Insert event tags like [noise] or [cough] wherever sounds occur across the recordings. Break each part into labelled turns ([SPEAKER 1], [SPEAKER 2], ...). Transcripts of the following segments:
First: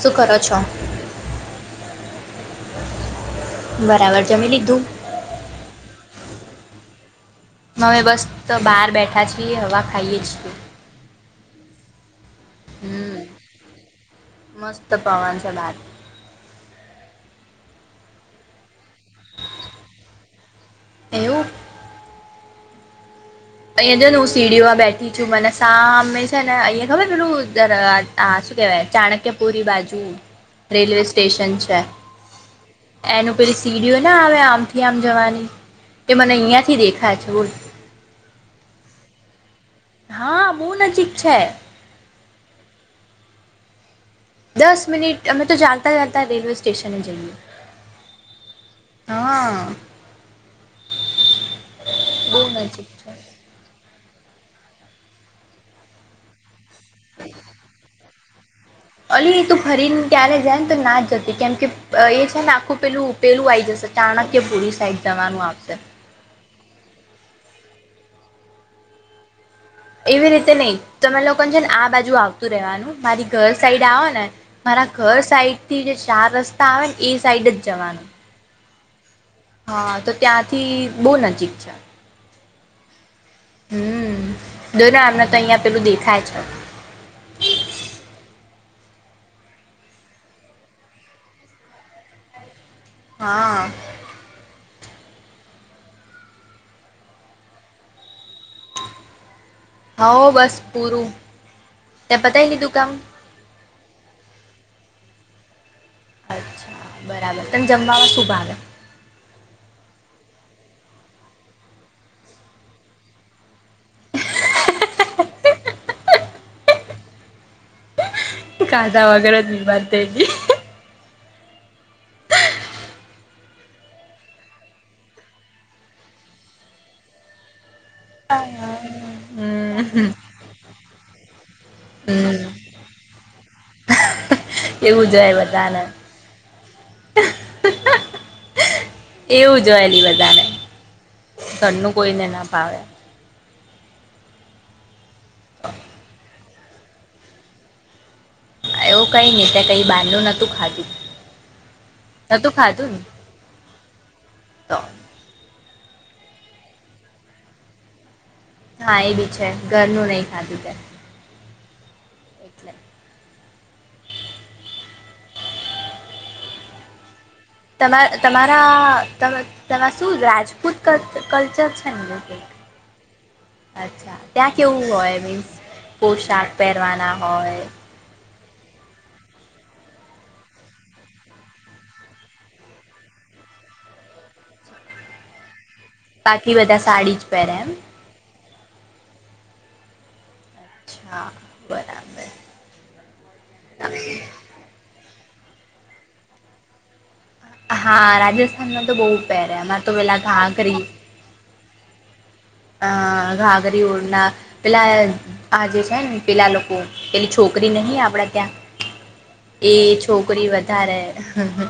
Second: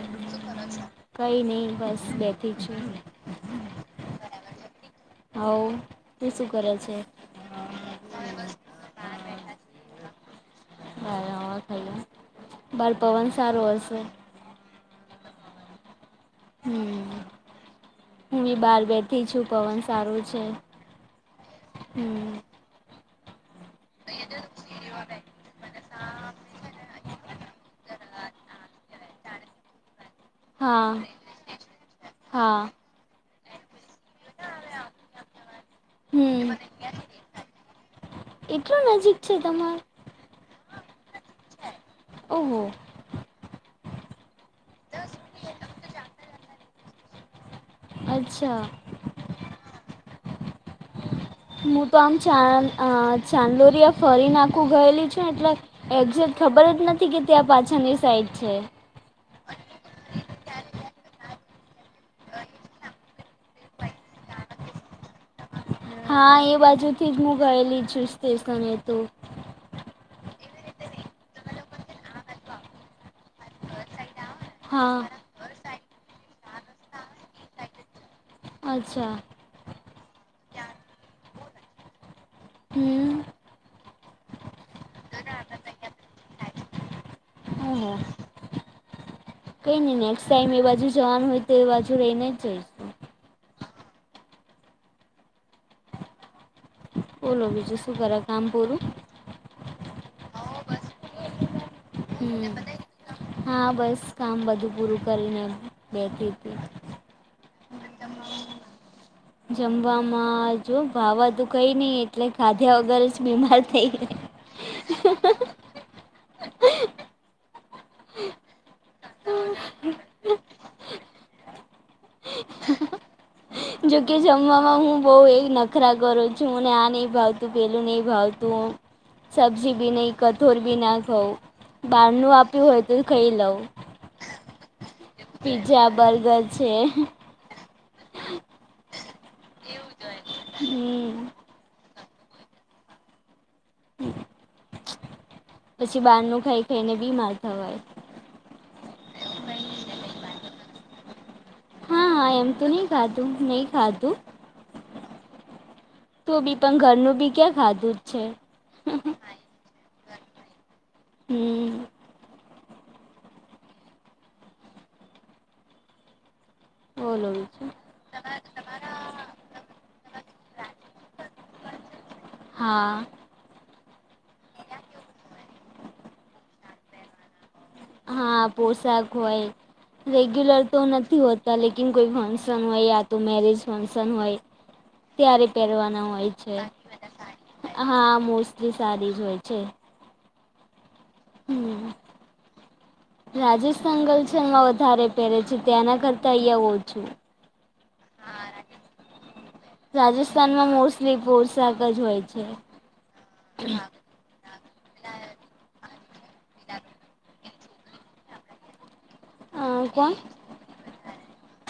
[SPEAKER 1] શું કરો છો
[SPEAKER 2] કઈ ની બસ બેઠી છુ.
[SPEAKER 1] બરાબર જમી લીધું
[SPEAKER 2] હવ તું શું કરે છે?
[SPEAKER 1] હવે બસ તો બહાર બેઠા છીએ હવા ખાઈએ જીએ
[SPEAKER 2] બાાર
[SPEAKER 1] હમ
[SPEAKER 2] પવન સારું હશે?
[SPEAKER 1] મસ્ત પવાન છે, બાર
[SPEAKER 2] હમ ની બાર બે ઠી છુ પવન સારો છે,
[SPEAKER 1] એવું
[SPEAKER 2] હમ
[SPEAKER 1] અહીંયા જો ને હું સીડીઓમાં બેઠી છું મને સામે છેને અહી ખબર પેલું દર આ શું કેહેવાય ચાણક્યપુરી બાજુ
[SPEAKER 2] હા
[SPEAKER 1] રેલવે સ્ટેશન છે.
[SPEAKER 2] હા
[SPEAKER 1] એનું પેલી સીડીઓ ના આવે આમથી આમ જવાની એ મને
[SPEAKER 2] હમ
[SPEAKER 1] અહિયાં થી દેખાય છે, બોલ
[SPEAKER 2] એટલું નજીક છે, તમા
[SPEAKER 1] હા બો નજીક છે.
[SPEAKER 2] ઓહો.
[SPEAKER 1] દસ મિનિટ અમે તો ચાલતા જતા રેલવે સ્ટેશન જઈએ
[SPEAKER 2] અચ્છા.
[SPEAKER 1] હા.
[SPEAKER 2] મુ તો આમ
[SPEAKER 1] બહુ
[SPEAKER 2] ચા અ
[SPEAKER 1] નજીક છે
[SPEAKER 2] ચાંલોરિયા ફરીને આખુ ગયેલી છે, એટલે એક્ઝેક ખબર જ નથી કેતી આ પાછળની સાઈડ છે.
[SPEAKER 1] અલી તું ફરીને ત્યારે જાય ને તો ના જતી કેમ કે એ છે, ને આખું પેલું પેલું આઈ જશે, ચાણક્યપુરી સાઈડ જવાનું આપશે.
[SPEAKER 2] હા એ બાજુ થી જ મુ ગયેલી છું સ્ટેશને તો.
[SPEAKER 1] એવી રીતે નઈ તમે લોકોન છે ને આ બાજુ આવતું રેહવાનું, મારી ઘર સાઈડ આવો ને મારા
[SPEAKER 2] હા
[SPEAKER 1] ઘર સાઈડ થી જે ચાર રસ્તા આવે ને એ સાઈડ જ જવાનું.
[SPEAKER 2] અચ્છા.
[SPEAKER 1] હા તો ત્યાંથી બો નજીક છે.
[SPEAKER 2] હમ.
[SPEAKER 1] હમ દો ને હમનેં તો અહિયાં પેલું દેખાય છે.
[SPEAKER 2] હે હે કઈ ની ને નેક્સ્ટ ટાઈમ એ બાજુ જવાનું હોય તો એ બાજુ રહીને જઈશ
[SPEAKER 1] હા.
[SPEAKER 2] બોલો બીજું શું કરે, કામ પૂરું?
[SPEAKER 1] હવ, બસ પૂરું. તે પતાવી
[SPEAKER 2] હમ્મ,
[SPEAKER 1] લીધું કામ
[SPEAKER 2] હા બસ કામ બધું પૂરું કરીને. બેઠી હતી
[SPEAKER 1] અચ્છા, બરાબર. તને જમવામાં શું ભાવે?
[SPEAKER 2] જમવામાં જો ભાવાધુ કઈ ની એટલે ખાધ્યા વગર જ બીમાર થઈ ગઈ.
[SPEAKER 1] [unintelligible] ખાધા વગર જ બીમાર થઈ ગી.
[SPEAKER 2] જોકે જમવામાં હું બોવ એ નખરા કરું છું, મને આ નઈ ભાવતું, પેલું નહી ભાવતું. સબજી
[SPEAKER 1] હમ
[SPEAKER 2] બી નહી, કઠોર બી ના ખઉં. બારનું
[SPEAKER 1] હમ
[SPEAKER 2] આપ્યું હોય તું ખઈ લઉં.
[SPEAKER 1] એવું જોય બધાને
[SPEAKER 2] પીઝા, બર્ગર છે.
[SPEAKER 1] એવું હોય લિ બધાને.
[SPEAKER 2] હમ્મ.
[SPEAKER 1] ઘરનું કોઈ ને ના ભાવે.
[SPEAKER 2] હમ્મ. પછી બાર નું ખાઈ ખાઈને બીમાર થવાય.
[SPEAKER 1] એવું કઈ ની, તે કઈ બાર નું નતું ખાધું.
[SPEAKER 2] હ એમ
[SPEAKER 1] નતું
[SPEAKER 2] તો ની
[SPEAKER 1] ખાધું ને
[SPEAKER 2] ખાધુ, નહી ખાધુ.
[SPEAKER 1] તો
[SPEAKER 2] તું બી પણ ઘરનું બી ક્યાં ખાધું જ છે.
[SPEAKER 1] હા એ બી છે, ઘરનું નહી ખાધું તે.
[SPEAKER 2] હમ્મ.
[SPEAKER 1] એટલે
[SPEAKER 2] બોલો બી
[SPEAKER 1] તમારા તમારા, તમા તમાર શું રાજપૂત કલ કલ્ચર છે ને કઈ?
[SPEAKER 2] હા.
[SPEAKER 1] અચ્છા. ત્યાં કેવું હોય મીન્સ પોશાક પેરવાના હોય?
[SPEAKER 2] હા, પોશાક હોય. રેગ્યુલર તો નથી હોતા લેકીન કોઈ ફંક્શન હોય યા તો મેરેજ ફંક્શન હોય ત્યારે પેરવાના હોય
[SPEAKER 1] બાકી
[SPEAKER 2] છે.
[SPEAKER 1] બધા સાડી જ પહેરે એમ
[SPEAKER 2] હા મોસ લી સારી જ હોય છે.
[SPEAKER 1] અચ્છા.
[SPEAKER 2] હમ્મ,
[SPEAKER 1] બરાબર
[SPEAKER 2] રાજસ્થાન ગર્લ છે એમાં વધારે પેરે છે ત્યાંના કરતા અઈયા ઓછું.
[SPEAKER 1] હા રાજસ્થાનમાં તો બઉ પેહરે એમાં તો પેલા
[SPEAKER 2] રાજસ્થાનમાં
[SPEAKER 1] ઘાઘરી
[SPEAKER 2] [unintelligible] પોશાક જ હોય છે.
[SPEAKER 1] અ ઘાાગરી ઉડના પેલા આ જે છે ને પેલા લોકો, પેલી છોકરી નહી આપડે ત્યાં?
[SPEAKER 2] અ
[SPEAKER 1] એ
[SPEAKER 2] કોણ
[SPEAKER 1] છોકરી વધારે હ હ,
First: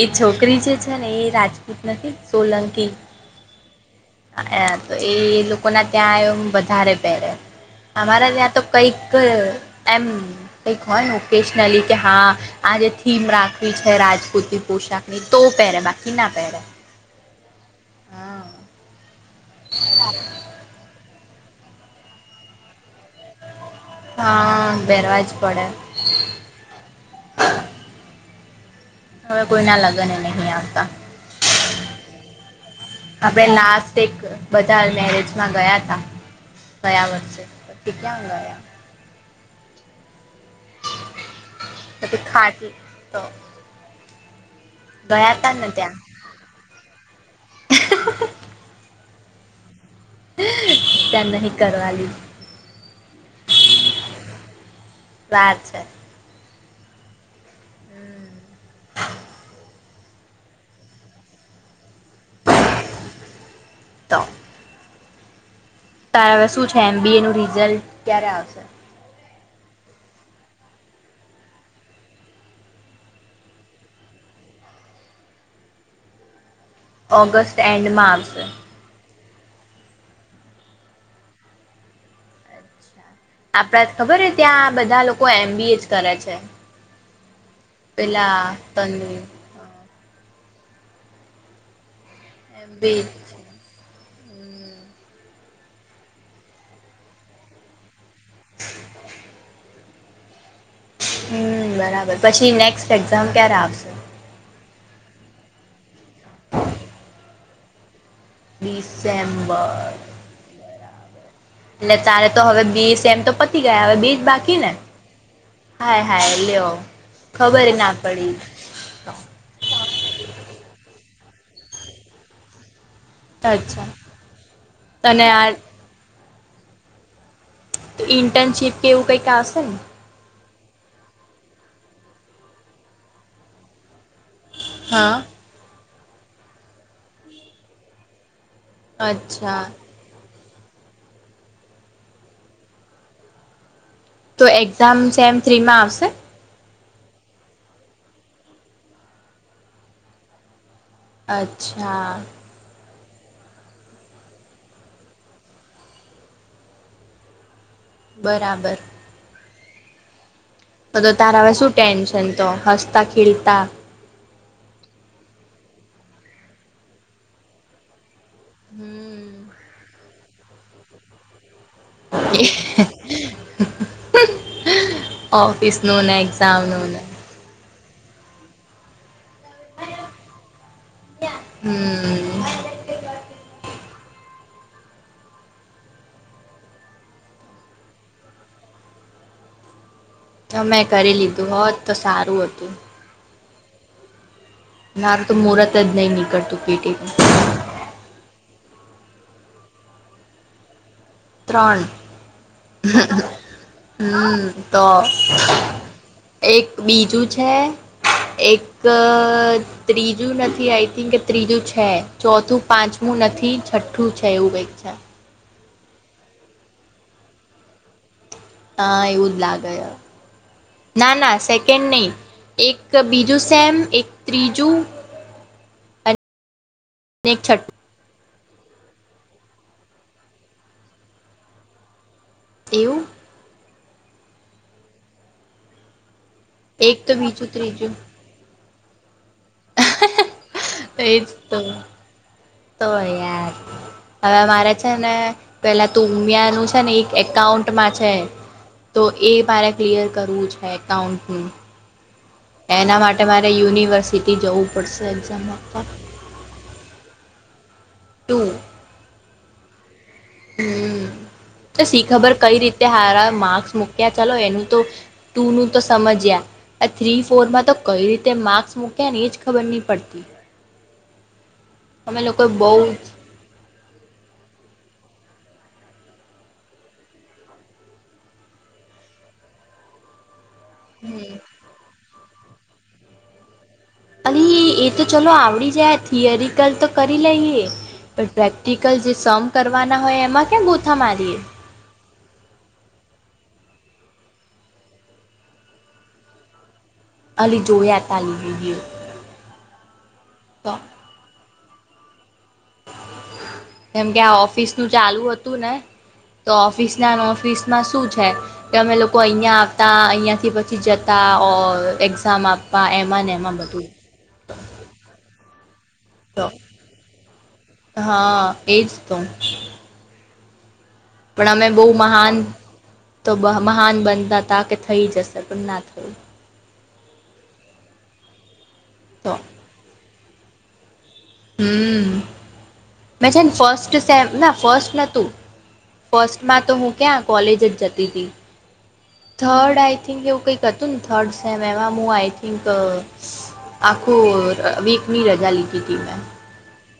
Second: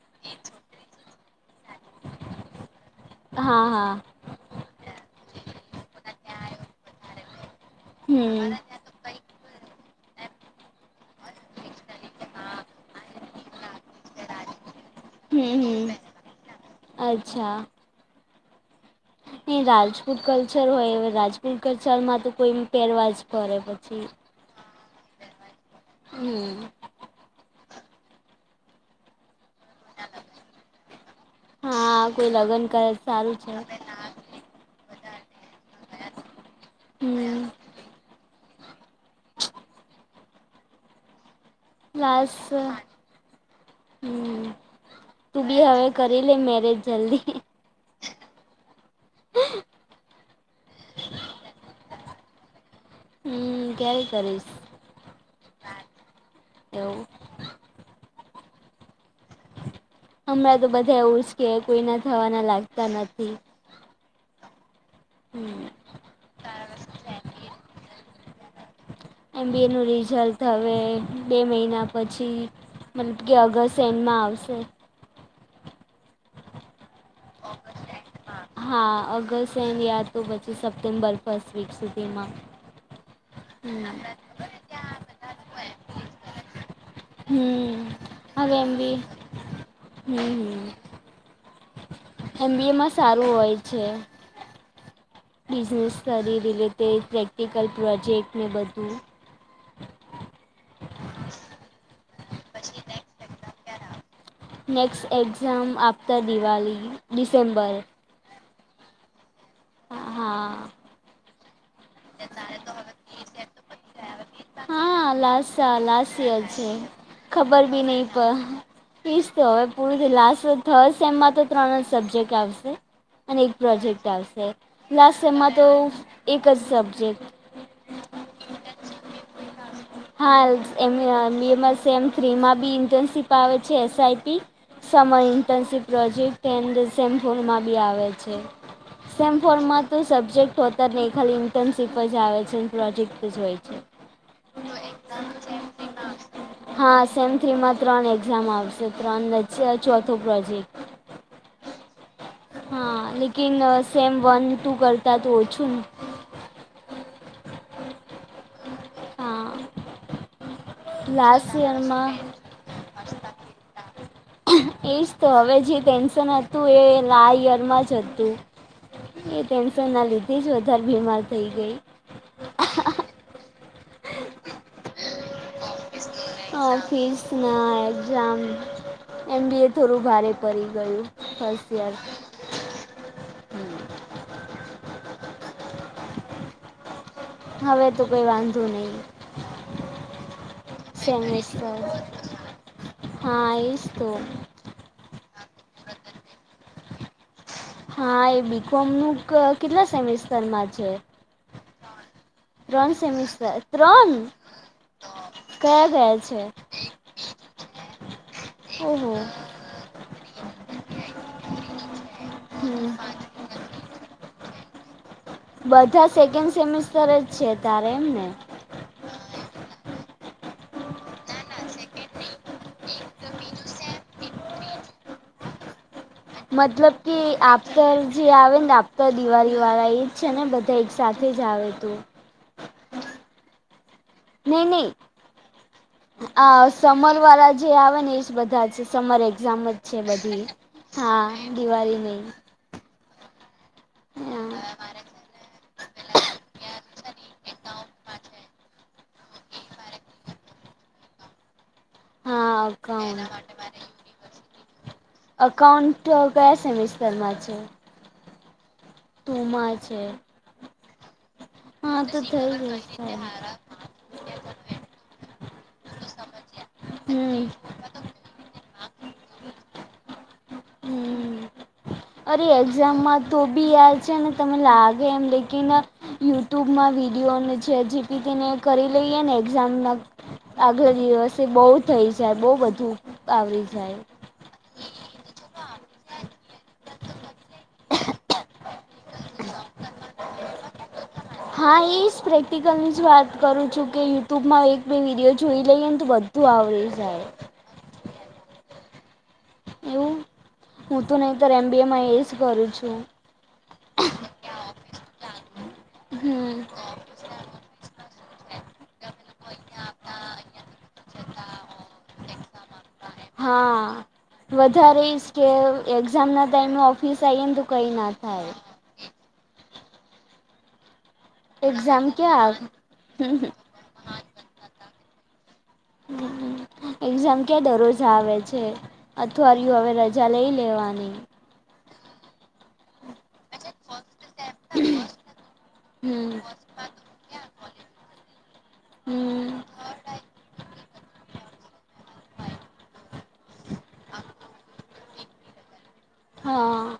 [SPEAKER 1] એ છોકરી જે છે ને એ રાજપૂત નથી સોલંકી?
[SPEAKER 2] હા હા.
[SPEAKER 1] તો એ લોકો ના ત્યાંમ વધારે પહેરે અમારા ત્યાં
[SPEAKER 2] હમ
[SPEAKER 1] તો, કૈક એમ કઈક હોય ને ઓકેશનલી કે હા આ જે થીમ રાખવી છે રાજપૂતિ પોશાક નહી તો
[SPEAKER 2] હમ
[SPEAKER 1] પહેરે
[SPEAKER 2] હમ
[SPEAKER 1] બાકી ના પહેરે.
[SPEAKER 2] અચ્છા
[SPEAKER 1] હા
[SPEAKER 2] ઈ રાજપૂત કલ્ચર હોય હવે રાજપૂટ કલ્ચર માં તો કોઈ પેરવા જ પરે પછી.
[SPEAKER 1] હ પેરવાજ પડે.
[SPEAKER 2] હમ
[SPEAKER 1] હવે કોઈના લગન એ નહી આવતા.
[SPEAKER 2] હા કોઈ લગ્ન કરે સારું
[SPEAKER 1] આપે
[SPEAKER 2] છે
[SPEAKER 1] લાસ તેક બધા મેરેજમાં ગયા તા, ગયા વર્ષે
[SPEAKER 2] હમ
[SPEAKER 1] તે ક્યાં ગયા? પછી
[SPEAKER 2] લાસ,
[SPEAKER 1] ખાટ તો
[SPEAKER 2] હમ્મ
[SPEAKER 1] ગયા
[SPEAKER 2] તું
[SPEAKER 1] તા
[SPEAKER 2] બી
[SPEAKER 1] ને
[SPEAKER 2] હવે
[SPEAKER 1] ત્યાં
[SPEAKER 2] ઘર કરી લે મેરેજ જલ્દી. [unintelligible]
[SPEAKER 1] તન નહીં કરવાલી.
[SPEAKER 2] હમ કેવી કરીશ
[SPEAKER 1] વાર છે
[SPEAKER 2] એવું, હમણાં તો બધા એવું જ કે કોઈના થવાના લાગતા નથી.
[SPEAKER 1] [unintelligible]
[SPEAKER 2] હમ [inaudible]
[SPEAKER 1] તારે હવે શું છે? એમ બી એ નું રિઝલ્ટ ક્યારે આવશે?
[SPEAKER 2] એમ બી એનું રિઝલ્ટ હવે બે મહિના પછી મતલબ કે અગર એનમાં આવશે
[SPEAKER 1] ઓગસ્ટ એન્ડ મા આવશે
[SPEAKER 2] હા અગસ્ટ એન યાદ તો પછી સપ્ટેમ્બર ફસ્ટ વીક સુધીમાં
[SPEAKER 1] આપડા ખબર
[SPEAKER 2] હમ
[SPEAKER 1] હ ત્યાં બધા લોકો એમબી એ જ કરે છે
[SPEAKER 2] હમ
[SPEAKER 1] પલા
[SPEAKER 2] હવે એમ
[SPEAKER 1] તમ
[SPEAKER 2] બી હમ હ એમ બી એમાં સારું હોય છે.
[SPEAKER 1] હમ.
[SPEAKER 2] બિઝનેસ સ્રી રિલેટેડ પ્રેક્ટિકલ પ્રોજેક્ટને બધું
[SPEAKER 1] હમ બરાબર પછી નેક્સ્ટ એક્ઝામ ક્યારે આવશે?
[SPEAKER 2] Next exam after Diwali December
[SPEAKER 1] December
[SPEAKER 2] હા
[SPEAKER 1] એટલે તારે તો હવે બીસ એમ તો પતી ગયા હવે બીજ બાકી ને?
[SPEAKER 2] આલાાસ
[SPEAKER 1] હાય
[SPEAKER 2] આલાાસ
[SPEAKER 1] હાય
[SPEAKER 2] અ છે
[SPEAKER 1] લ્યો
[SPEAKER 2] ખબર બી
[SPEAKER 1] ના
[SPEAKER 2] નહીં પ
[SPEAKER 1] પડી
[SPEAKER 2] ફીસ તો હવે પૂરી લાસ્ટ થર્ડ સેમમાં તો ત્રણ જ સબ્જેક્ટ આવશે. અને એક
[SPEAKER 1] અચ્છા
[SPEAKER 2] પ્રોજેક્ટ આવશે લાસ્ટ
[SPEAKER 1] તને આ
[SPEAKER 2] સેમમાં તો એક જ સબ્જેક્ટ.
[SPEAKER 1] તો ઇન્ટર્નશીપ કે એવું કંઈક આવશે ને?
[SPEAKER 2] હા એ બીમસ એમ થ્રીમાં બી ઇન્ટર્નશીપ આવે છે એસઆઈપી
[SPEAKER 1] હા
[SPEAKER 2] સમય ઇન્ટર્નશીપ પ્રોજેક્ટ ડ સેમ્પુર માં બી આવે છે સેમ્
[SPEAKER 1] અચ્છા
[SPEAKER 2] ફરમાં તો સબ્જેક્ટ હોત ને એ ખાલી ઇન્ટર્નશીપ જ આવે છે અને પ્રોજેક્ટ જ હોય છે
[SPEAKER 1] તો એક્ઝામ સેમ થ્રીમાં આવશે?
[SPEAKER 2] હા સેમ થ્રીમાં ત્રણ એક્ઝામ આવશે ત્રણ વચ્ચે ચોથો પ્રોજેક્ટ.
[SPEAKER 1] અચ્છા
[SPEAKER 2] હા લેકિન સેમ વન ટુ કરતા તો ઓછું ને
[SPEAKER 1] બરાબર
[SPEAKER 2] હા
[SPEAKER 1] તો તારા હવે
[SPEAKER 2] લાસ્ટ
[SPEAKER 1] શું
[SPEAKER 2] યરમાં
[SPEAKER 1] ટેન્શન તો હસતા ખીલતા,
[SPEAKER 2] એશ તો હવે જે ટેન્શન હતું એ લા યયરમાં જ હતું એ
[SPEAKER 1] હમ
[SPEAKER 2] ટેન્શન ના લીધે જ વધારે બીમાર થઈ ગઈ.
[SPEAKER 1] ઓફિસ નો ના
[SPEAKER 2] ઓફિસ ના એક્ઝામ એમ બી એ થોડું ભારે પડી ગયું ફસ્ટ યર.
[SPEAKER 1] હમ
[SPEAKER 2] હવે તો કોઈ વાંધો નહી
[SPEAKER 1] તો મેં કરી લીધું હોત તો સારું હતું
[SPEAKER 2] હા એજ તો
[SPEAKER 1] મારું તો મુહરત જ નહી નીકળતું પીટ
[SPEAKER 2] હા એ બીકોમ નું કેટલા સેમેિસ્ટરમાં છે?
[SPEAKER 1] ત્રણ
[SPEAKER 2] ત્રણ સેમિસ્ટર ત્રણ
[SPEAKER 1] હમ તો
[SPEAKER 2] કયા કયા છે?
[SPEAKER 1] એક બીજું છે એક,
[SPEAKER 2] ઓહો
[SPEAKER 1] ત્રીજું નથી આઈ થિંક કે ત્રીજું છે ચોથું
[SPEAKER 2] હમ
[SPEAKER 1] પાંચમું નથી છઠ્ઠું છે. એવુ કંઈક ચ્છા
[SPEAKER 2] બધા સેકન્ડ સેમેિસ્ટર જ છે તારે એમ ને?
[SPEAKER 1] તા એવું જ લાગે ના ના સેકન્ડ નહીં એક બીજું સેમ એક ત્રીજું [unintelligible]
[SPEAKER 2] મતલબ કે
[SPEAKER 1] એક છઠ્ઠું
[SPEAKER 2] આપસર જે આવે ને આપતા દિવાળીવાળા એ જ છે ને બધા એક સાથે જ આવે તું
[SPEAKER 1] એવું
[SPEAKER 2] નઈ નઈ આ
[SPEAKER 1] એક તો
[SPEAKER 2] સમર
[SPEAKER 1] બીજું
[SPEAKER 2] વાળા જે
[SPEAKER 1] ત્રીજું
[SPEAKER 2] આવે ને બધા સમર એક્ઝામ જ છે બધી
[SPEAKER 1] એજ
[SPEAKER 2] હા
[SPEAKER 1] તો
[SPEAKER 2] દિવાળી નહી
[SPEAKER 1] તોય યાર હવે મારે છે ને પેલા તું ઉમિયાનું છે ને એક એકાઉન્ટમાં છે તો એ મારે ક્લિયર કરવું છે એકાઉન્ટનું
[SPEAKER 2] હા
[SPEAKER 1] એના માટે
[SPEAKER 2] અકાઉન્ટ
[SPEAKER 1] મારે યુનિવર્સિટી જવું પડશે એક્ઝામ આપતા
[SPEAKER 2] તો કયા સેમિસ્ટરમાં છે
[SPEAKER 1] ટુ
[SPEAKER 2] તમા છે
[SPEAKER 1] હમ તો
[SPEAKER 2] હા
[SPEAKER 1] શી ખબર
[SPEAKER 2] થઈ
[SPEAKER 1] કઈ રીતે
[SPEAKER 2] જશે
[SPEAKER 1] સારા માર્ક્સ મૂક્યા ચાલો એનું તો ટુનું તો સમજ્યા આ થ્રી
[SPEAKER 2] હમ
[SPEAKER 1] ફોરમાં તો કઈ રીતે માર્ક્સ મૂક્યા ને એજ ખબર નહી પડતી
[SPEAKER 2] હમ
[SPEAKER 1] અમે
[SPEAKER 2] અરે
[SPEAKER 1] લોકો બહુ
[SPEAKER 2] એક્ઝામમાં તો બી આ છે ને તમે લાગે એમ લેકીન યુટ્યુબમાં વિડીયોને જે જે પી તેને કરી લઈએ ને એક્ઝામ આગળ
[SPEAKER 1] હમ
[SPEAKER 2] દિવસે બહુ થઇ જાય બહ બધું આવરી જાય
[SPEAKER 1] અરે એ તો ચલો આવડી જાય થિયરિકલ તો કરી લઈએ પણ પ્રેક્ટિકલ જે સમ કરવાના હોય એમાં કેમ ગોથા મારીએ
[SPEAKER 2] હા એ જ પ્રેક્ટિકલ જ વાત કરું છું કે યુટ્યુબમાં એક બે વિડીયો જોઈ લઈએને તો બધું ત આવવરી જાય
[SPEAKER 1] અલી જો એ તલી હોવીયો
[SPEAKER 2] એવું
[SPEAKER 1] તો
[SPEAKER 2] હું તો નહીંતર એમ બી એમાં એ જ કરું છું
[SPEAKER 1] કેમ કે આ ઓફિસ નું ચાલુ હતું ને તો
[SPEAKER 2] હમ
[SPEAKER 1] ઓફિસ ના ઓફિસ માં શું છે કે અમે લોકો અહીયા આવતા અહી થી પછી જતા એક્ઝામ આપ
[SPEAKER 2] હા વધારેઈશ કે એક્ઝામ ના
[SPEAKER 1] તો
[SPEAKER 2] ટાઈમે ઓફિસ આને
[SPEAKER 1] હા એ જ તો પણ અમે બહુ
[SPEAKER 2] એક્ઝામ
[SPEAKER 1] મહાન
[SPEAKER 2] ક્યાં
[SPEAKER 1] તો મહાન બનતા હતા કે થઈ જશે પણ ના થયુ
[SPEAKER 2] એક્ઝામ ક્યા દરરોજ આવે છે
[SPEAKER 1] તો
[SPEAKER 2] અઠવાડીયે હવે ચલાઈ લેવાની
[SPEAKER 1] હમ હમ મેં છે ને ફસ્ટ સેમ ના ફસ્ટ નહોતું
[SPEAKER 2] હમ
[SPEAKER 1] ફસ્ટમાં તો હું ક્યાં કોલેજ જ જતી હતી
[SPEAKER 2] હમ
[SPEAKER 1] થર્ડ આઈ થિંક એવું કંઈક હતું ને થર્ડ સેમે એમાં હું આઈ થિંક આખું વીકની રજા લીધી હતી મેં
[SPEAKER 2] હા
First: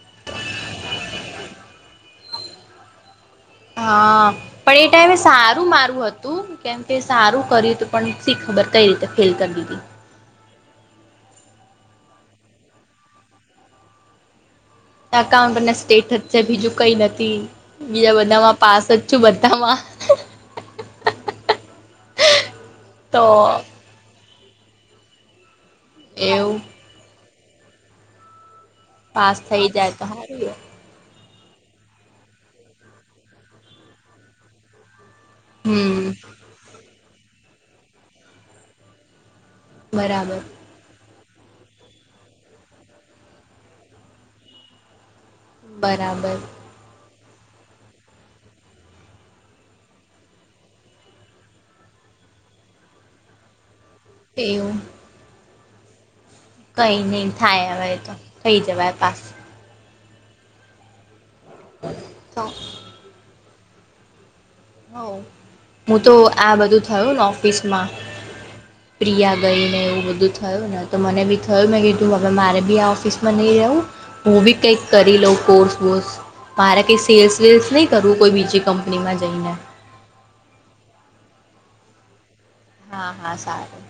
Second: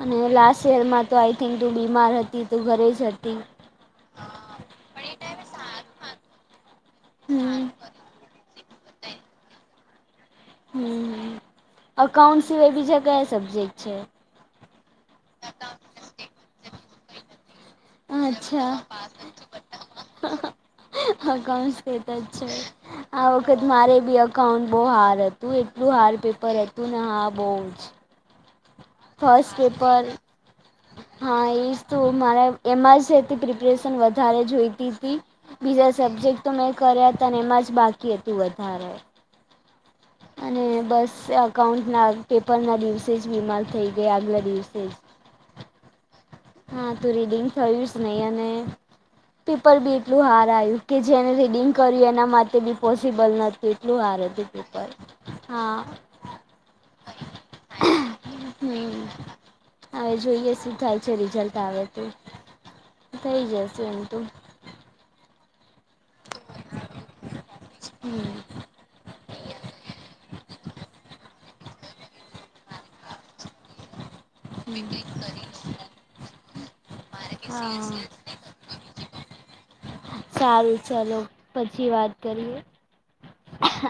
[SPEAKER 2] અને લાસ્ટ યરમાં તો આઈ થિંક તું બીમાર હતી તો ઘરે જ હતી
[SPEAKER 1] હા પણ એ ટાઈમે સારું મારું હતું કેમ કે સારું
[SPEAKER 2] હમ
[SPEAKER 1] કર્યું હતું પણી ખબર કઈ રીતે ફેલ કરી દીધી
[SPEAKER 2] હ અકાઉન્ટ્સ સિવાઈ બીજા ક્યા સબ્જેક્ટ છે
[SPEAKER 1] અકાઉન્ટ ના સ્ટેટસ છે બીજું કઈ નથી બીજા બધામાં
[SPEAKER 2] અચ્છા
[SPEAKER 1] પાસ જ છું બધામાં
[SPEAKER 2] અકાઉંટ છે
[SPEAKER 1] તો
[SPEAKER 2] આ વખત મારે બી અકાઉન્ટ બહુ હાર્ડ હતું એટલું હાર્ડ પેપર
[SPEAKER 1] એવું
[SPEAKER 2] હતું ને હા બહુ જ
[SPEAKER 1] પાસ
[SPEAKER 2] ફર્સ્ટ
[SPEAKER 1] થઈ જાય
[SPEAKER 2] પેપર
[SPEAKER 1] તો સારું એ
[SPEAKER 2] હા એજ તો મારે એમાં જ પ્રિપરેશન વધારે જોઈતી હતી બીજા
[SPEAKER 1] હમ
[SPEAKER 2] સબ્જેક્ટ તો મેં કર્યા હતા અને એમાં જ બાકી હતું વધારે
[SPEAKER 1] બરાબર
[SPEAKER 2] તે બસ અકાઉન્ટના પેપરના દિવસે જ બીમાર થઈ ગયા આગલા દિવસે જ
[SPEAKER 1] બરાબર
[SPEAKER 2] હા તું રીડિંગ થયું જ નહી અને પેપર બી એટલું હાર્ડ આવ્યું કે જેને રીડિંગ કર્યું એના માટે બી પોસિબલ નથી એટલું હાર્ડ હતું
[SPEAKER 1] એવું
[SPEAKER 2] પેપર
[SPEAKER 1] કઈ નહી થાય હવે એ તો થઈ જવાય
[SPEAKER 2] હમ
[SPEAKER 1] પાસ
[SPEAKER 2] હવે જોઈએ શું થાય છે રિઝલ્ટ આવે તો થઈ જશે એમ તો
[SPEAKER 1] હ હું તો આ બધું થયું ને ઓફિસમાં
[SPEAKER 2] હમ
[SPEAKER 1] પ્રિયા ગઈ ને એવું બધું થયું ને તો મને બી થયું મેં કીધું મારે બી ઓફિસ મને એવુ હું બી કંઈક કરી લઉં કોર્સ વોર્સ મારે કંઈ સેલ્સ વેલ્સ
[SPEAKER 2] હા
[SPEAKER 1] નહીં કરવું કોઈ બીજી કંપનીમાં જઈને
[SPEAKER 2] સારું ચલો પછી વાત કરીએ
[SPEAKER 1] હા હા સારું